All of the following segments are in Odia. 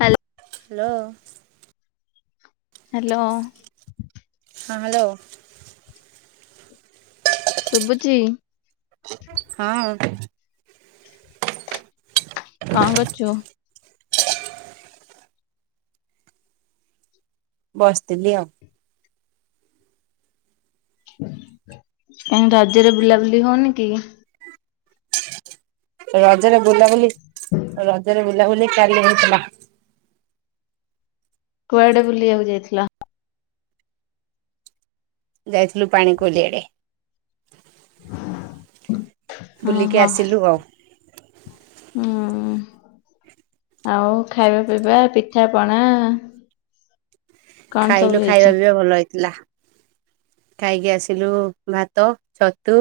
ହାଲ ହ୍ୟାଲୋ। ହାଲୋ। ହଁ ହ୍ୟାଲୋ। ଶୁଭୁଚି? ହଁ। କଣ କରୁଛୁ? ହଁ ବସିଥିଲି ଆଉ। କାହିଁ ରଜରେ ବୁଲାବୁଲି ହଉନି କି? ରଜରେ ବୁଲାବୁଲି, ରଜରେ ବୁଲାବୁଲି କାଲି ହେଇଥିଲା। କୁଆଡେ ବୁଲିବାକୁ ଯାଇଥିଲ? ଯାଇଥିଲୁ ପାଣିକୋଇଲି ଆଡେ। ହ ବୁଲିକି ଆସିଲୁ ଆଉ। ହୁଁ। ଆଉ ଖାଇବା ପିଇବା ପିଠାପଣା ଖାଇଲୁ ଖାଇବା ହେଇଚି? ପିଇବା ଭଲ ହେଇଥିଲା। ଖାଇକି ଆସିଲୁ ଭାତ, ଛତୁ,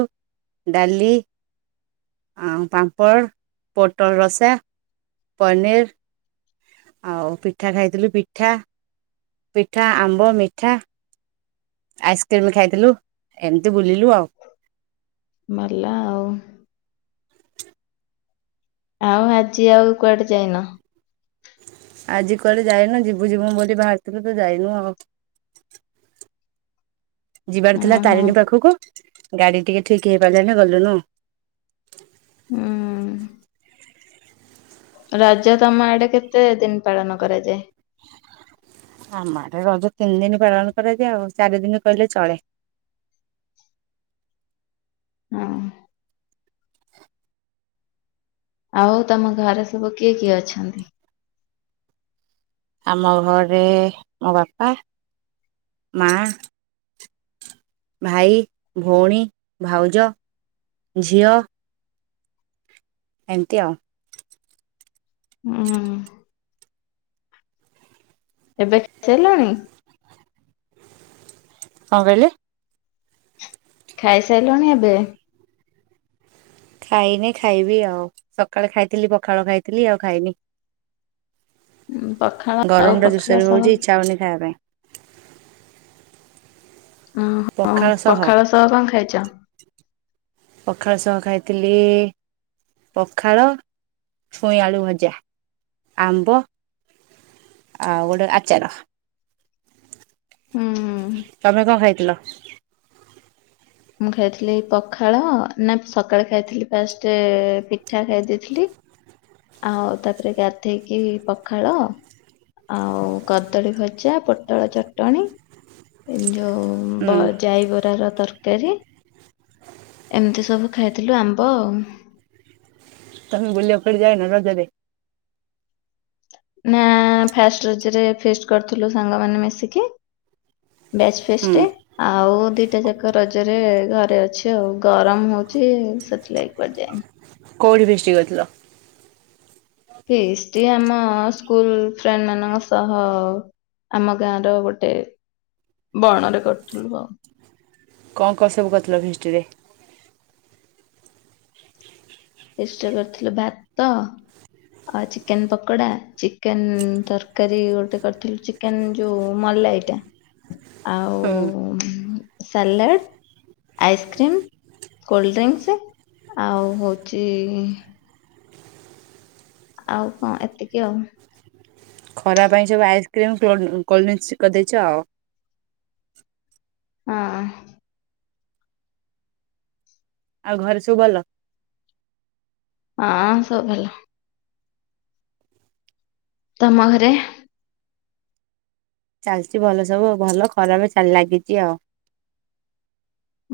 ଡାଲି ଆଉ ପାମ୍ପଡ଼, ପୋଟଳ ରସା, ପନିର୍ ଆଉ ପିଠା ଖାଇଥିଲୁ ପିଠା-ପିଠା, ଆମ୍ବ, ମିଠା ଆଇସ୍କ୍ରିମ୍ ଖାଇଥିଲୁ ଏମ୍ତି ବୁଲିଲୁ ଆଉ। ମଲା ଆଉ। ଆଉ ଆଜି ଆଉ କୁଆଡେ ଯାଇନ? ଆଜି କୁଆଡେ ଯାଇନୁ, ଯିବୁ-ଯିବୁ ବୋଲି ବାହାରିଥିଲୁ ତ ଯାଇନୁ ଆଉ। ଯିବାର ଥିଲା ଓହୋ ତାରିଣୀ ପାଖୁକୁ ଗାଡି ଟିକେ ଠିକ୍ ହେଇପାରିଲେନି ଗଲୁନୁ। ହୁଁ। ରଜ ତମ ଆଡେ କେତେ ଦିନ୍ ପାଳନ କରାଯାଏ? ଆମ ଆଡେ ରଜ ତିନ୍ ଦିନ୍ ପାଳନ କରାଯାଏ ଆଉ, ଚାରି ଦିନ୍ କହିଲେ ଚଳେ। ହଁ। ଆଉ ତମ ଘରେ ସବୁ କିଏ-କିଏ ଅଛନ୍ତି? ଆମ ଘରେ ମୋ ବାପା, ମା ଭାଇ, ଭଉଣୀ, ଭାଉଜ, ଝିଅ ଏମ୍ତି ଆଉ। ହୁଁ। ଏବେ ଖାଇସାରିଲଣି? କଣ କଇଲେ? ଖାଇସାରିଲଣି ଏବେ? ଖାଇନି ଖାଇବି ଆଉ, ସକାଳେ ଖାଇଥିଲି ପଖାଳ ଖାଇଥିଲି ଆଉ ଖାଇନି। ପଖାଳ ଆଉ ଗରମ୍ ଟା ଜୋର୍ ପଖାଳ ସୋରେ ସହ ହଉଚି, ଇଚ୍ଛା ହଉନି ଖାଇବା ପାଇଁ। ଓହୋ ପଖାଳ ସହ କଣ ଖାଇଛ? ପଖାଳ ସହ ଖାଇଥିଲି ପଖାଳ ଛୁଇଁ ଆଳୁ ଭଜା, ଆମ୍ବ ଆଉ ଗୋଟେ ଆଚାର। ହୁଁ। ତମେ କଣ ଖାଇଥିଲ? ମୁଁ ଖାଇଥିଲି ପଖାଳ ନା ସକାଳେ ଖାଇଥିଲି ଫାଷ୍ଟେ ପିଠା ଖାଇ ଦେଇଥିଲି। ଆଉ ତାପରେ ଗାଧେଇକି ପଖାଳ ଆଉ କଦଳୀ ଭଜା, ପୋଟଳ ଚଟଣିୀ ଏ ଯୋଉ- ହୁଁ ବ ଯାଇ ବରା ର ତର୍ କାରି ଏମ୍ତି ସବୁ ଖାଇଥିଲୁ ଆମ୍ବ ଆଉ। ତମେ ବୁଲିଆକୁ କୁଆଡେ ଯାଇନ ରଜ ରେ? ନାଁ, ଫାଷ୍ଟ ରଜ ରେ ଫିଷ୍ଟ କରିଥିଲୁ ସାଙ୍ଗମାନେ ମିଶିକି। ବ୍ୟାଚ୍ ହୁଁ ଫିଷ୍ଟି। ଆଉ ଦିଟା ଯାକ ରଜରେ ଘରେ ଅଛି ଆଉ, ଗରମ୍ ହଉଚି ସେଥିଲାଗି କୁଆଡେ ଯାଇନି। କୋଉଠି ଫିଷ୍ଟି କରିଥିଲ? ଫିଷ୍ଟି ଆମ ସ୍କୁଲ୍ ଫ୍ରେଣ୍ଡ ମାନଙ୍କ ସହ ଆମ ଗାଁ ର ଗୋଟେ ବଣରେ କରିଥିଲୁ ଆଉ। କଣ-କଣ ସବୁ କରିଥିଲ ଫିଷ୍ଟି ରେ? ଫିଷ୍ଟ୍ ରେ କରିଥିଲୁ ଭାତ ଆଉ ଚିକେନ୍ ପକୋଡା, ଚିକେନ୍ ତରକାରୀ ଗୋଟେ କରଥିଲୁ ଚିକ୍ କେନ୍ ଯୋଉ ମଲାଇଟା ହୁଁ ଆଉ ସାଲାଡ୍ ଆଇସ୍କ୍ରିମ୍, କୋଲ୍ଡଡ୍ରିଙ୍କସି ଆଉ ହଉଚି ଆଉ କଣ ଏତିକି ଆଉ। ଖରା ପାଇଁ ସବୁ ଆଇସ୍କ୍ରିମ୍, କୋଲ କୋଲ୍ଡ୍ରିଙ୍କସ୍ କରିଦେଇଚ ଆଉ। ହଁ। ଆଉ ଘରେ ସବୁ ଭଲ? ହଁ ସବୁ ଭଲ। ତୋମ ଘରେ ଚାଲଚି ଭଲ ସବୁ ଭଲ ଖରାରେ ଚାଲ ଲାଗିଚି ଆଉ।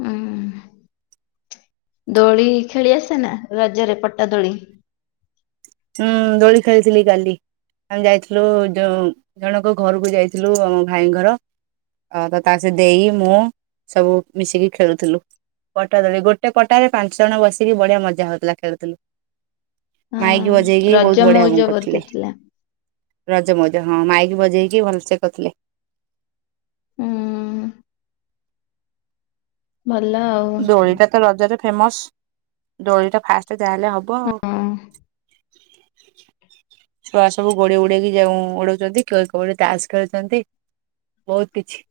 ଅଁ, ଦୋଳି ଖେଳି ଆସେ ନା ରଜରେ ପଟା ଦୋଳି? ଉଁ, ଦୋଳି ଖେଳିଥିଲି କାଲି। ଆମେ ଯାଇଥିଲୁ ଯୋଉ ଜଣଙ୍କ ଘରୁକୁ ଯାଇଥିଲୁ ଆମ ଭାଇ ଘର। ଅ, ତ ତା ସେ ଦେଇ, ମୁଁ ସବୁ ମିଶିକି ଖେଳୁଥିଲୁ। ପଟା ଦୋଳି, ଗୋଟେ ପଟାରେ ପାଞ୍ଚ ଜଣ ବସିକି ବଢିଆ ମଜା ହୋଉଥିଲା ଖେଳୁଥିଲୁ। ମାଇକ୍ କି ହଁ ବଜେଇକି ରଜ ବହୁତ ବଢିଆ ଉଁ, ମଉଜ ବୋଧେ କରଥିଲେ। ଥିଲା ରଜ ମୋଉଜ, ହଁ ମାଇକି ବଜେଇକି ଭଲସେ କରିଥିଲେ। ଅଁ, ଭଲ ଆଉ। ଦୋଳିଟା ତ ରଜରେ ଫେମସ୍। ଦୋଳି ଟା ଫାଷ୍ଟ ଯାହେଲେ ହବ ଆଉ। ହ [inaudible] ଛୁଆ ସବୁ ଗୋଡି ଉଡେଇକି ଯାଉ ଉଡୋଉଚନ୍ତି କେ- କୋଉଠି ତାସ୍ ଖେଳୁଚନ୍ତି। ବହୁତ କିଛି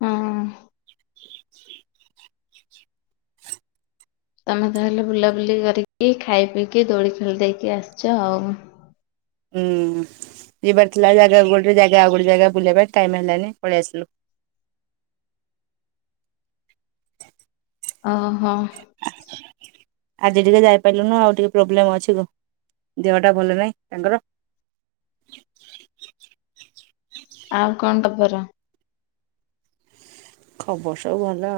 ଅଁ, [inaudible] ତୋମେ ତାହେଲେ ବୁଲାବୁଲି କରିକି, ଖାଇ ପିଇକି ଦୋଳି ଖେଳ ଦେଇକି ଆସଚ ଆଉ। ଉଁ, ଯିବାର ଥିଲା ଜାଗା ଗୋଟେ ଜାଗା ଆଉ ଗୋଟେ ଜାଗା ବୁଲିଆ ପାଇଁ ଟାଇମ୍ ହେଲାନି ପଳେଇଆସିଲୁ। ଓ ହଁ। ଆଜି ଟିକେ ଯାଇପାଇଲୁନୁ ଆଉ ଟିକେ ପ୍ରୋବ୍ଲେମ୍ ଅଛି ଘ- ଦେହଟା ଭଲ ନାହିଁ ତାଙ୍କର। ଆଉ କଣ ତପର? ଖବର ସବୁ ଭଲ,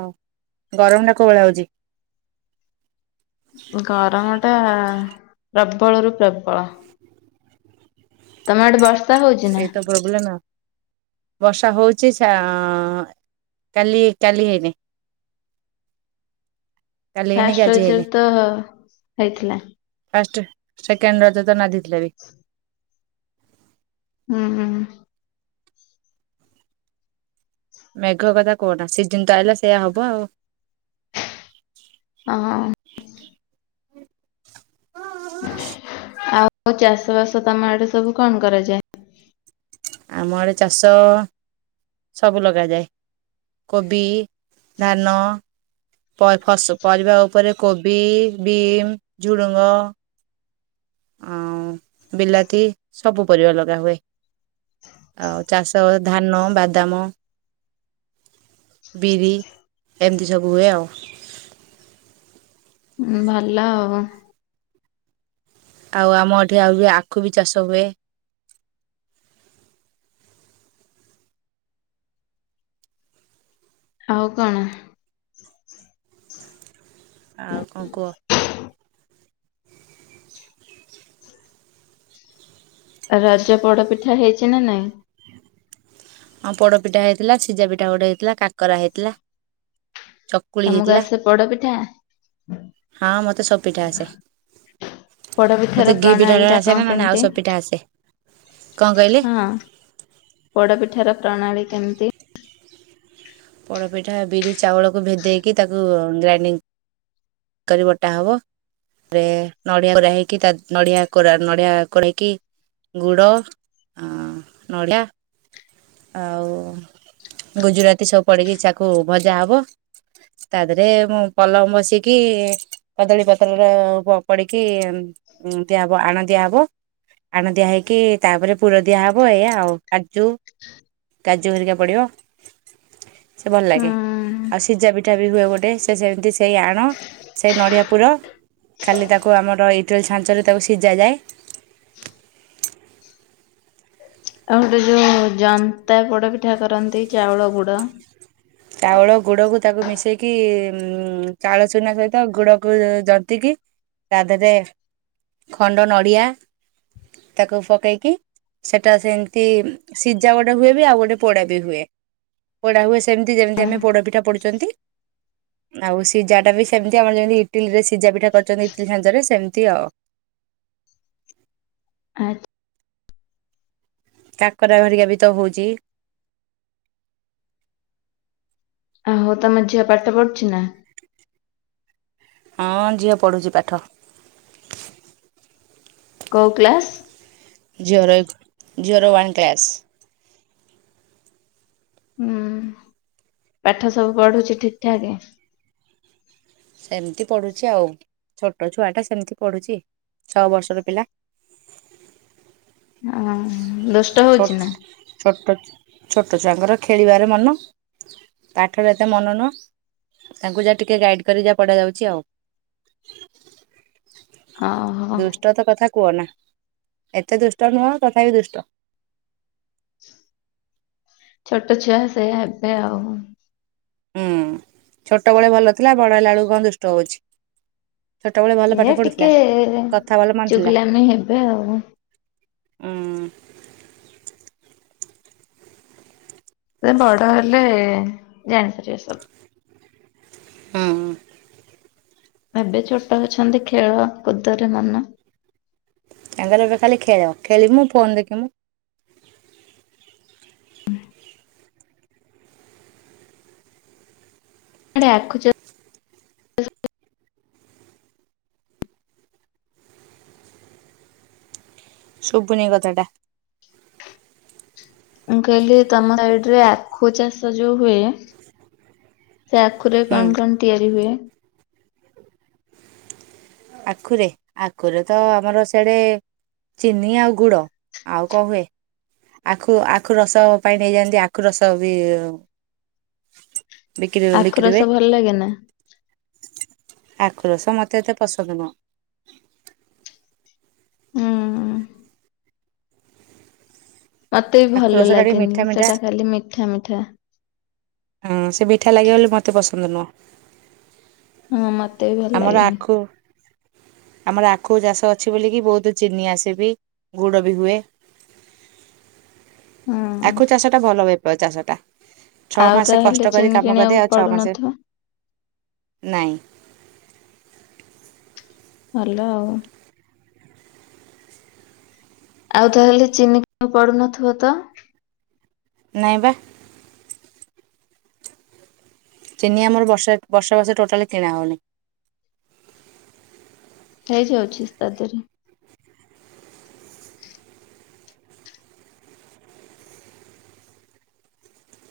ଗରମ ଟା କୋଉ ଭଳିଆ ହୋଉଚି? ଗରମ ଟା ପ୍ରବଳରୁୁ ପ୍ରବଳ। ତୋମ ଆଡେ ବର୍ଷା ହଉଚି ନା? ବୁଝିଲେ ନା? ବର୍ଷା ହୋଉଚି ସା- ଆଁ, କାଲି, କାଲି ହେଇନି। [inaudible] କାଲି ହେଇନି କି ଫାଷ୍ଟ ଆଜି ରଜ ରେ ହେଇନି ତ ହେଇଥିଲା। ଫାଷ୍ଟ, ସେକେଣ୍ଡ୍ ରଜ ରେ ତ ନାଦି ଥିଲା ବି। ହୁଁ, ହୁଁ। ମେଘ କଥା କୁହନା ସିଜିନ୍ ତ ଆଇଲା ସେଇଆ ହବ ଆଉ। ଅ, ହଁ। ଆଉ ଚାଷ ବାସ ତୋମ ଆଡେ ସବୁ କଣ କରାଯାଏ? ଆମ ଆଡେ ଚାଷ ସବୁ ଲଗାଯାଏ। କୋବି, ଧାନ ପ ଫସ ପରିବା ଉପରେ କୋବି, ବିମ୍, ଝୁଡୁଙ୍ଗ। ଅଁ ବିଲାତି ସବୁ ପରିବା ଲଗା ହୁଏ। ଆଉ ଚାଷ ଧାନ, ବାଦାମ ବିରି ଏମିତି ସବୁ ହୁଏ ଆଉ। ଉଁ, ଭଲ। ଆଉ ଆମ ଏଠି ଆହୁରି ଆଖୁ ବି ଚାଷ ହୁଏ। ଆଉ କଣ? ଆଉ କଣ କୁହ? ରଜ ପୋଡ ପିଠା ହେଇଛି ନା ନାଇଁ? ହଁ ପୋଡପିଠା ହେଇଥିଲା। ସିଝା ପିଠା ଗୋଟେ ହେଇଥିଲା। କାକରା ହେଇଥିଲା। ଚକୁଳି ତମକୁ ହେଇଥିଲା। ଆସେ ପୋଡପିଠା? ହଁ ମତେ ସବୁ ପିଠା ଆସେ। ପୋଡପିଠାର ମୋତେ ଘି ପ୍ରଣାଳୀ ପିଠାଟା ଟା କଣ ଆସେନା ନହେଲେ କେମିତି? ଆଉ ସବୁ ପିଠା ଆସେ। କଣ କହିଲେ? ପୋଡ଼ପିଠାର ପ୍ରଣାଳୀ କେମିତି? ପୋଡ଼ପିଠା ବିରି ଚାଉଳକୁ ଭେଦେଇକି ତାକୁ ଗ୍ରାଇଣ୍ତ କରି ବଟା ହବ। ତାପରେ ନଡ଼ିଆ କୋରା ହେଇକି ତା ନଡ଼ିଆ କୋରା ନଡ଼ିଆ କରୋଇକି ଗୁଡ଼ ହଁ ନଡ଼ିଆ ଆଉ ଗୁଜୁରାତି ସବୁ ପଡ଼ିକି ଚାକୁ ଭଜା ହବ ତାଦେହରେ ମୁଁ ପଲମ ବସିକି କଦଳୀ ପତ୍ରର ପଡ଼ିକି ଦିଆହବ ଆଣ ଦିଆହବ ଆଣ ଦିଆ ହେଇକି ତାପରେ ପୁର ଦିଆହେବ ଏଇଆ ଆଉ କାଜୁ କାଜୁ ହରିକା ପଡ଼ିବ। ସେଭଲ ହୁଁ ଲାଗେ। ଆଉ ସିଝା ପିଠାବି ହୁଏ ଗୋଟେ ସେ ସେମିତି ସେଇ ଆଣ ସେଇ ନଡ଼ିଆ ପୁର ଖାଲି ତାକୁ ଆମର ଇଟିଲି ଛାଞ୍ଚରେ ତାକୁ ସିଜାଯାଏ। ଆଉ ଗୋଟେ ଯୋଉ ଜନ୍ତା ପୋଡ଼ ପିଠା କରନ୍ତି ଚାଉଳ ଗୁଡ଼? ଚାଉଳ ଗୁଡ଼କୁ ତାକୁ ମିଶେଇକି ଉ ଚାଳ ଚୁନା ସହିତ ଗୁଡ଼କୁ ଜନ୍ତିକି ତାଦେହରେ ଖଣ୍ଡ ନଡ଼ିଆ ତାକୁ ପକେଇକି ସେଟା ସେମତି ସିଝା ଗୋଟେ ହୁଏବି ଆଉ ଗୋଟେ ପୋଡ଼ାବି ହୁଏ ପୋଡା ହୁଏ ସେମି ମିତି ଯେମିତି ଆମେ ପୋଡ଼ପିଠା ପଢୁଚନ୍ତି? ଆଉ ସିଜାଟାବି ସେମିତି ଆମର ଯେମିତି ଇଟିଲିରେ ସିଜା ପିଠା କରିଛନ୍ତି ଇଟିଲି ଛାଞ୍ଚରେ ସେମିତି ଆଉ। [unintelligible] କାକରା ଭାରିକାବି ତହୋଉଚି। ଓହୋ ତମ ଝିଅ ପାଠ ପଢୁଚି ନା? ହଁ ଝିଅ ପଡ଼ୁଚି ପାଠ। କୋଉ କ୍ଲାସ୍? ଝିଅର ଏ ଝିଅର ୱାନ୍ କ୍ଲାସ୍। ହୁଁ ପାଠ ସବୁ ପଢୁଛି ଠିକ୍ ଠାକ୍? ସେମିତି ପଡ଼ୁଚି ଆଉ ଛୋଟ ଛୁଆଟା ସେମିତି ପଡ଼ୁଚି ଛଅ ବର୍ଷର ପିଲା। ଅହଁ ଦୁଷ୍ଟ ଛୋଟ ହୋଉଚିନା? ଛୋଟ ଛୋଟ ଛୁଆଙ୍କର ଖେଳିବାର ମନ। ପାଠରେ ଏତେ ମନ ନୁହଁ ତାଙ୍କୁ ଯାହା ଟିକେ ଗାଇଟ୍ କରି ଯାହା ପଢା ଯାଉଚି ଆଉ। ହଁ ହଁ। ଦୁଷ୍ଟ ତ କଥା କୁହନା ଏତେ ଦୁଷ୍ଟ ନୁହଁ ତଥାପି ଦୁଷ୍ଟ। ଛୋଟ ଛୁଆ ସେଇଆ ହେବେ ଆଉ। ହୁଁ ଛୋଟବେଳେ ଭଲ ଥିଲା ବଡ଼ ହେଲା ବେଳକୁ କଣ ଦୁଷ୍ଟ ହଉଚି। ଛୋଟ ବେଳେ ଏ ଭଲପାଠ ପଢୁଥିଲା ଟିକେ କଥା ଭଲ ମାନୁଥିଲା। ଚୁଗୁଲାମି ହେବେ ଆଉ। ହୁଁ। ସେବଡ଼ ହେଲେ ଜାଣି ପାରିବ ସବୁ। ହୁଁ। ଏବେ ଛୋଟ ଅଛନ୍ତି ଖେଳ କୁଦରେ ମନ। ତାଙ୍କର ଏବେ ଖାଲି ଖେଳ ଖେଳିମୁ ଫୋନ୍ ଦେଖିମୁୁ। [unintelligible] ଶୁବୁନେଇ କଥାଟା? ମୁଁ କହିଲି ତମ ସାଇଡ଼ିରେ ଆଖୁ ଚାଷ ଯୋଉ ହୁଏ ସେଆଖୁରେ ହୁଁ କଣ କଣ ତିଆରି ହୁଏ? ଆଖୁରେ, ଆଖୁରେତ ଆମର ସିଆଡ଼େ ଚିନି ଆଉ ଗୁଡ଼ ଆଉ କଣହୁଏ? ଆଖୁ, ଆଖୁରସ ପାଇଁ ନେଇଯାଆନ୍ତି ଆଖୁ ରସବି ଆଖୁ ବିକ୍ରି ହୁଏ ରସ ଭଲ ଲାଗେନା? ଆଖୁରସ ମତେ ଏତେ ପସନ୍ଦ ନୁହଁ। ହୁଁ। ମତେବି ଭଲ ଆଖୁରସ ଟା ଟିକେ ଲାଗେନି ମିଠା ମିଠା ସେଟା ଖାଲି ମିଠା ମିଠା। ହୁଁ, ସେ ବିଠା ଲାଗିବ ବୋଲି ମତେ ପସନ୍ଦ ନୁହଁ। ହଁ ମତେ ବି ଭଲ ଆମର ଲାଗେନି। ଆଖୁ ଆମର ଆଖୁ ଚାଷ ଅଛି ବୋଲିକି ବହୁତ ଚିନି ଆସେ ବି, ଗୁଡ଼ ବି ହୁଏ। [inaudible] ହୁଁ ଆଖୁ ଚାଷଟା ଭଲ ବେପ ଚାଷ ଟା। ଛଅ ଆଉ ମାସ ତାହେଲେ କଷ୍ଟ କରି ଚିନି କାମ କରିଵେ, କିଣିବାକୁ ଆଉ ଛଅ ମାସ ପଡୁନଥିବ ନାଇଁ। ଭଲ ଆଉ ଆଉ ତାହେଲେ ଚିନି ଫିନି ପଡୁନଥିବ ତ? ନାଇଁବା। ଚିନି ଆମର ବର୍ଷ ବର୍ଷ ବର୍ଷ ଟୋଟାଲି କିଣା ହେଉନି। ହେଇଯାଉଛି ତା ଦେହରେ